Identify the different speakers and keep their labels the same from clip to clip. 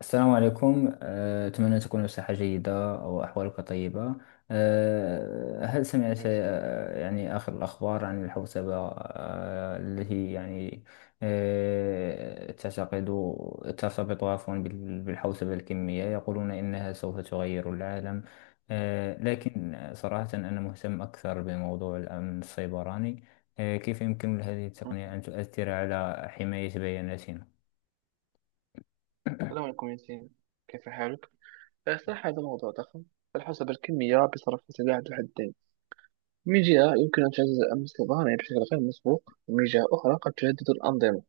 Speaker 1: السلام عليكم، أتمنى تكون بصحة جيدة أو أحوالك طيبة. هل سمعت
Speaker 2: ماشي.
Speaker 1: أه، يعني آخر الأخبار عن الحوسبة التي يعني أه، تعتقد ترتبط، عفوا، بالحوسبة الكمية؟ يقولون إنها سوف تغير العالم. لكن صراحة أنا مهتم أكثر بموضوع الأمن السيبراني. كيف يمكن لهذه
Speaker 2: مم.
Speaker 1: التقنية أن تؤثر على حماية بياناتنا؟
Speaker 2: السلام عليكم ياسين، كيف حالك؟ صراحة هذا موضوع ضخم. فالحسب الكمية بصرف سلاح ذو حدين، من جهة يمكن أن تعزز أمن الصيدلاني بشكل غير مسبوق، ومن جهة أخرى قد تهدد الأنظمة.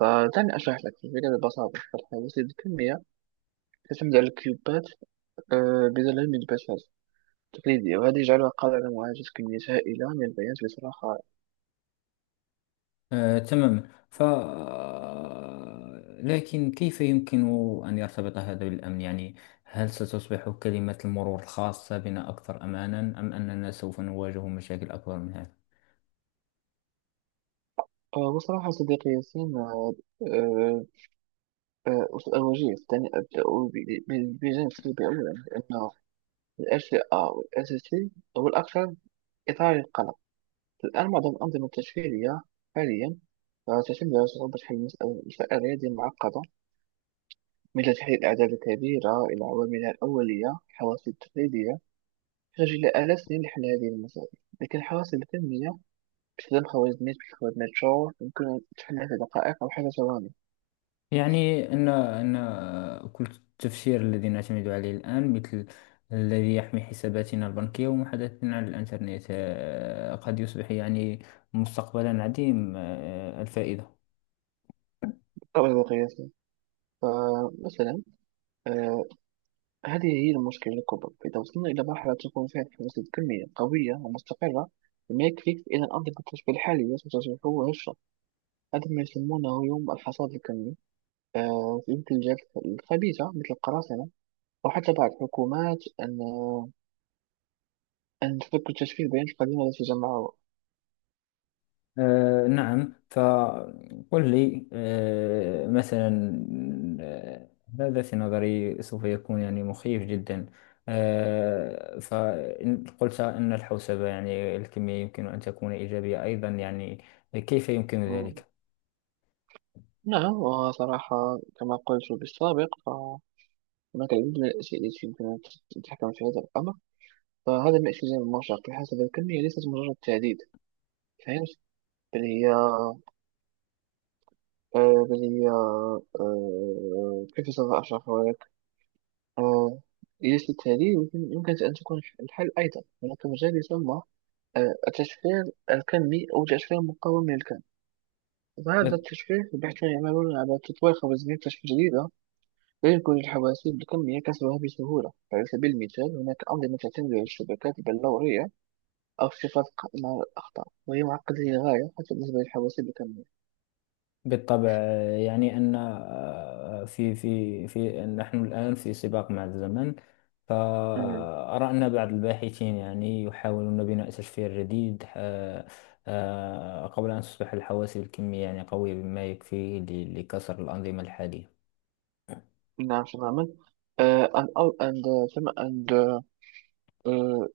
Speaker 2: فدعني أشرح لك الفكرة ببساطة. فالحواسيب الكمية تعتمد على الكيوبات بدلا من البشر تقليدية، وهذا يجعلها قادرة على معالجة كميات هائلة من البيانات بصراحة.
Speaker 1: تماما. ف آه، لكن كيف يمكن أن يرتبط هذا بالأمن؟ يعني هل ستصبح كلمة المرور الخاصة بنا أكثر أمانا، أم أننا سوف نواجه مشاكل أكبر من هذا؟
Speaker 2: وصراحة صديقي ياسين، آه، آه، أوجيه دعني أبدأ بجانب سلبي أولا لأنه الأس آه والأساسي والأكثر إثارة للقلق. الآن معظم الأنظمة التشفيرية حاليا تعتمد على صعوبة حل مسألة مسائل رياضية معقدة مثل تحليل الأعداد الكبيرة إلى عواملها الأولية. الحواسيب التقليدية تحتاج إلى آلاف السنين لحل هذه المسائل، لكن الحواسيب الذهنية باستخدام خوارزميات مثل خوارزميات شور يمكن أن تحلها في دقائق أو حتى ثواني
Speaker 1: يعني أن كل التفسير الذي نعتمد عليه الآن، مثل الذي يحمي حساباتنا البنكية ومحادثتنا على الإنترنت، قد يصبح يعني مستقبلا عديم آه، الفائدة.
Speaker 2: قبل القياس. فمثلا هذه هي المشكلة الكبرى. إذا وصلنا إلى مرحلة تكون فيها الحواسيب الكمية قوية ومستقرة ما يكفيك إلى الأنظمة التشبيه الحالية ستشبه هشة. هذا ما يسمونه يوم الحصاد الكمي في يد الجهات الخبيثة مثل القراصنة وحتى بعض الحكومات أن تفك التشبيه بين القديم الذي جمعه.
Speaker 1: نعم. فقل لي مثلا، آه هذا في نظري سوف يكون يعني مخيف جدا. فإن قلت أن الحوسبة يعني الكمية يمكن أن تكون إيجابية أيضا، يعني كيف يمكن
Speaker 2: مم.
Speaker 1: ذلك؟
Speaker 2: نعم، وصراحة كما قلت بالسابق فهناك العديد من الأشياء التي يمكن أن تتحكم في هذا الأمر. فهذا ما اسمه زي المرشق بحسب الكمية ليست مجرد تعديد. فهمت؟ بل هي بل هي كيف سوف أشرحها. آه، يجلس التالي يمكن أن تكون الحل. أيضا هناك مجال يسمى التشفير الكمي أو تشفير مقاوم للكم. فهذا التشفير الباحثون يعملون على تطوير خوارزمية تشفير جديدة لا يمكن للحواسيب الكمية كسرها بسهولة. على سبيل المثال هناك أنظمة تعتمد على الشبكات البلورية أو اختصاص مع الأخطاء، وهي معقدة للغاية حتى بالنسبة للحواسيب الكمية.
Speaker 1: بالطبع. يعني أن آه، في في في نحن الآن في سباق مع الزمن.
Speaker 2: أمم،
Speaker 1: فأرى أن بعض الباحثين يعني يحاولون بناء تشفير جديد، قبل أن تصبح الحواسب الكمية يعني قوية بما يكفي لكسر الأنظمة الحالية.
Speaker 2: نعم تماما. آه، and, all- and, تم- and uh,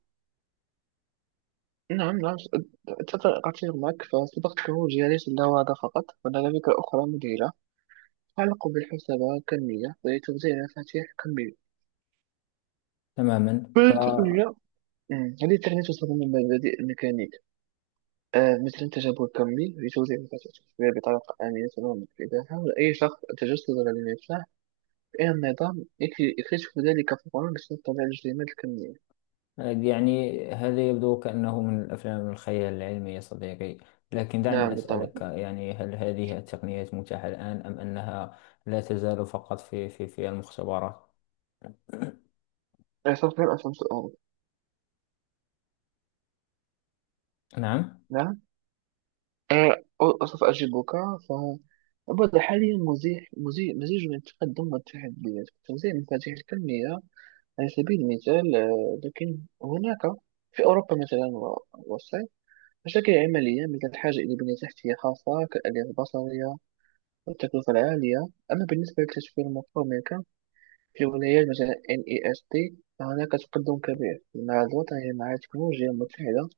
Speaker 2: نعم، نعم. أتفق معك. فصداقة الوجهة ليس لها هذا فقط، هنالك أخرى مذهلة تعلق بالحسبة كالمية ولتوزيع المفاتيح كالمية.
Speaker 1: تماما.
Speaker 2: فالتقنية، هذه التقنية تستخدم من مبادئ الميكانيك مثل التجاوب الكمي لتوزيع المفاتيح التشفيرية بطريقة آمنة تماما. إذا حاول أي شخص التجسد على المفتاح فإن النظام يكتشف ذلك فورا بسبب طبيعة الاجتماعات الكمية.
Speaker 1: يعني هذا يبدو كأنه من الأفلام الخيال العلمي يا صديقي. لكن دعني
Speaker 2: نعم بالطبع.
Speaker 1: أسألك، يعني هل هذه التقنيات متاحة الآن، أم أنها لا تزال فقط في المختبرات؟
Speaker 2: سوف أسأل سؤال.
Speaker 1: نعم.
Speaker 2: نعم. أصف أجيبك. فهو الوضع حاليا مزيج من التقدم والتحديات. توزيع المفاتيح الكمية على سبيل المثال، لكن هناك في أوروبا مثلا والصين مشاكل عملية مثل الحاجة إلى بنية تحتية خاصة كالآلية البصرية والتكلفة العالية. أما بالنسبة للتشفير المطلوب منك في ولايات مثلا NEST، فهناك تقدم كبير مع الوطني مع التكنولوجيا المتحدة.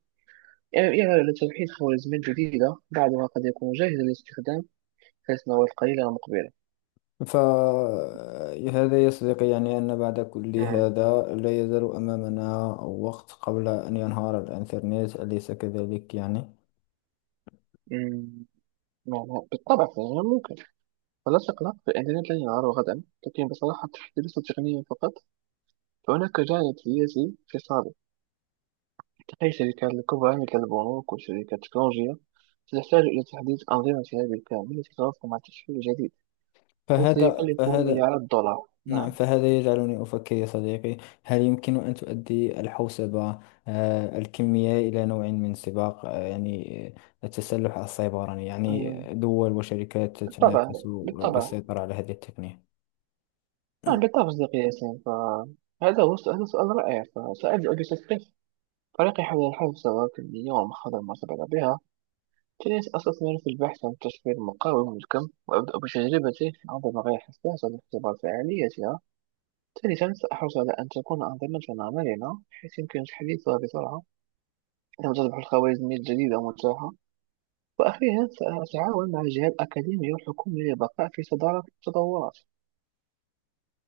Speaker 2: يعني على توحيد خوارزميات جديدة، بعضها قد يكون جاهز للاستخدام حيث نوى القليل المقبلة.
Speaker 1: فهذا يا صديقي يعني أن بعد كل
Speaker 2: مم.
Speaker 1: هذا لا يزال أمامنا وقت قبل أن ينهار الإنترنت، أليس كذلك؟ يعني
Speaker 2: مم. نعم، بالطبع فهي ممكن. ولا تقلق، فالإنترنت لن ينهار غدا، لكن بصراحة ليس تقنيا فقط. فهناك جانب سياسي في صالح تقي. الشركات الكبرى مثل البنوك والشركات التكنولوجية ستحتاج إلى تحديث أنظمتها بالكامل التي تتوافق مع التشكيل الجديد. هذا
Speaker 1: فهذا
Speaker 2: سيكلف
Speaker 1: فهذا
Speaker 2: مليارات دولار.
Speaker 1: نعم.
Speaker 2: نعم.
Speaker 1: فهذا يجعلني أفكر يا صديقي، هل يمكن أن تؤدي الحوسبة الكمية إلى نوع من سباق التسلح السيبراني؟ يعني
Speaker 2: مم.
Speaker 1: دول وشركات
Speaker 2: بالطبع،
Speaker 1: تنافس
Speaker 2: بالطبع.
Speaker 1: للسيطرة على هذه التقنية.
Speaker 2: نعم بالطبع صديقي ياسين، هذا سؤال رائع. فسأجد فريقي حول الحل ثروات كمية ومخاطر ما سبق بها. جلست أستثمر في البحث عن تشفير مقاوم للكم وأبدأ بتجربته عندما غير حساسة لاختبار فعاليتها. ثالثا سأحرص على أن تكون أنظمتنا مرنة بحيث يمكن تحديثها بسرعة عندما تصبح الخوارزمية الجديدة متاحة. وأخيرا سأتعاون مع الجهات الأكاديمية والحكومية للبقاء في صدارة التطورات.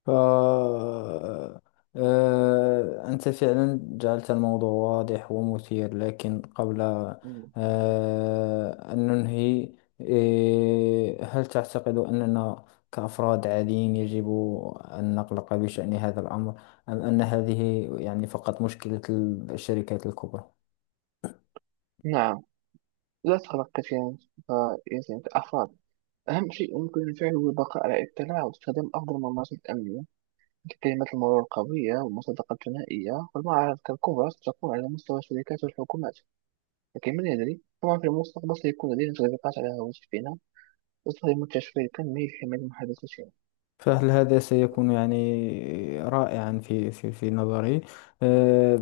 Speaker 1: ف آه، آه، أنت فعلا جعلت الموضوع واضح ومثير، لكن قبل
Speaker 2: مم.
Speaker 1: أن ننهي، هل تعتقد أننا كأفراد عاديين يجب أن نقلق بشأن هذا الأمر، أم أن هذه يعني فقط مشكلة الشركات الكبرى؟
Speaker 2: نعم، لا تقلق كثيرا. فيزن الأفراد أهم شيء يمكن فعله هو البقاء على اطلاع واستخدام أفضل الممارسات الأمنية ككلمة المرور القوية والمصادقة الثنائية. والمعارض كالكبرى ستكون على مستوى الشركات والحكومات. لكن من يدري، طبعا في المستقبل سيكون لدينا تطبيقات على هواتفنا تستخدم التشفير الكمي لحماية محادثاتنا.
Speaker 1: فهل هذا سيكون يعني رائعا في نظري. آه،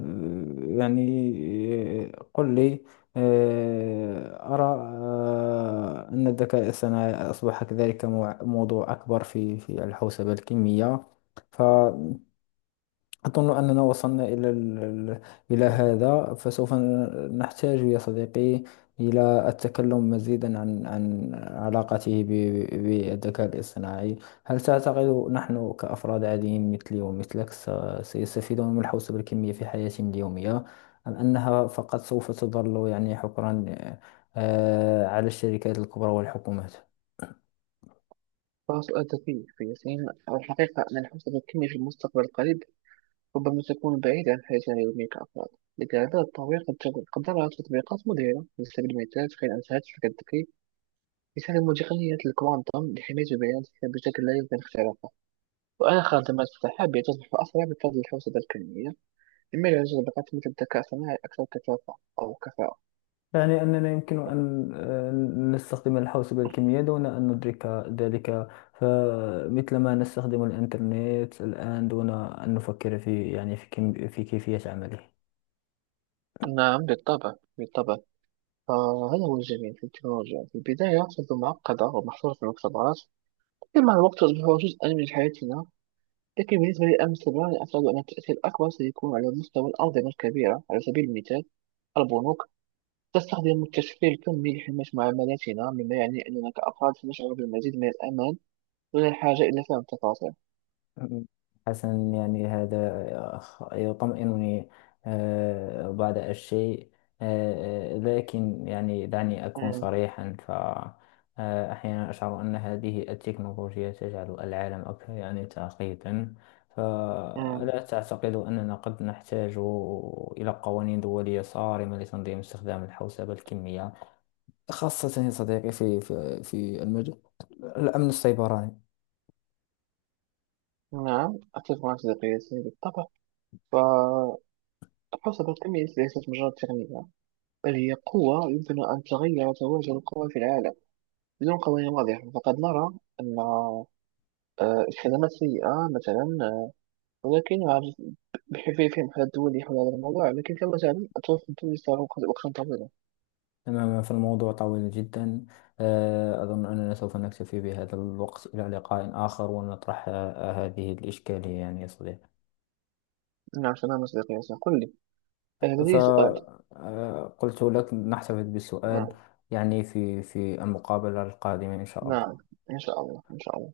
Speaker 1: يعني قل لي، أرى أن الذكاء الصناعي أصبح كذلك موضوع أكبر في الحوسبة الكمية. أظن أننا وصلنا إلى إلى
Speaker 2: مم.
Speaker 1: هذا، فسوف نحتاج يا صديقي إلى التكلم مزيدا عن علاقته بالذكاء الاصطناعي. هل تعتقد نحن كأفراد عاديين مثلي ومثلك سيستفيدون من الحوسبة الكمية في حياتهم اليومية، أم أنها فقط سوف تظل يعني حكرا على الشركات الكبرى والحكومات؟
Speaker 2: فسؤال ذكي في ياسين. الحقيقة أن الحوسبة الكمية في المستقبل القريب ربما تكون بعيدة عن حياتنا اليومية كأفراد. لكن التطوير قد نرى تطبيقات مذهلة. على سبيل المثال تخيل أن شركة الذكي يستخدم تقنية الكوانتم لحماية البيانات بشكل لا يمكن اختراقه. وآخر دمج سحابي تصبح أسرع بفضل الحوسبة الكمية، مما يعزز بقات مثل الذكاء الصناعي أكثر كثافة أو كفاءة.
Speaker 1: يعني أننا يمكن أن نستخدم الحوسبة الكمية دون أن ندرك ذلك، فمثلما نستخدم الإنترنت الآن دون أن نفكر في يعني في كم في كيفية عمله.
Speaker 2: نعم بالطبع، بالطبع. فهذا هو الجميل في التكنولوجيا. في البداية تبدو معقدة ومحصورة في المختبرات، لكن مع الوقت تصبح جزءا من حياتنا. لكن بالنسبة للأمن السيبراني أعتقد أن التأثير الأكبر سيكون على مستوى الأنظمة الكبيرة. على سبيل المثال البنوك تستخدم التشفير الكمي لحماية معاملاتنا، مما يعني أننا كأفراد سنشعر بالمزيد من الأمان دون الحاجة إلى فهم التفاصيل.
Speaker 1: حسنا يعني هذا يطمئنني بعض الشيء. لكن يعني دعني أكون
Speaker 2: مم.
Speaker 1: صريحا، فأحيانا أشعر أن هذه التكنولوجيا تجعل العالم أكثر يعني تعقيدا.
Speaker 2: مم.
Speaker 1: فلا تعتقد أننا قد نحتاج إلى قوانين دولية صارمة لتنظيم استخدام الحوسبة الكمية، خاصة يا صديقي في المجال الأمن السيبراني؟
Speaker 2: نعم أتفق معك صديقي سامي، بالطبع الحوسبة الكمية ليست مجرد تقنية، بل هي قوة يمكن أن تغير توازن القوى في العالم. بدون قوانين واضحة فقد نرى أن الخدمات سيئة مثلا. ولكن عجز- بحيث في محل دولي حول هذا الموضوع. لكن كما تعلم التوافق الدولي صار وقتا طويلا.
Speaker 1: تماما. فالموضوع طويل جدا. أظن أننا سوف نكتفي بهذا الوقت، إلى لقاء آخر ونطرح هذه الإشكالية يعني يا صديقي.
Speaker 2: نعم تماما صديقي ياسين، قل لي. لدي سؤال.
Speaker 1: فقلت لك نحتفظ بالسؤال
Speaker 2: نعم.
Speaker 1: يعني في المقابلة القادمة، إن شاء
Speaker 2: نعم.
Speaker 1: الله.
Speaker 2: إن شاء الله، إن شاء الله.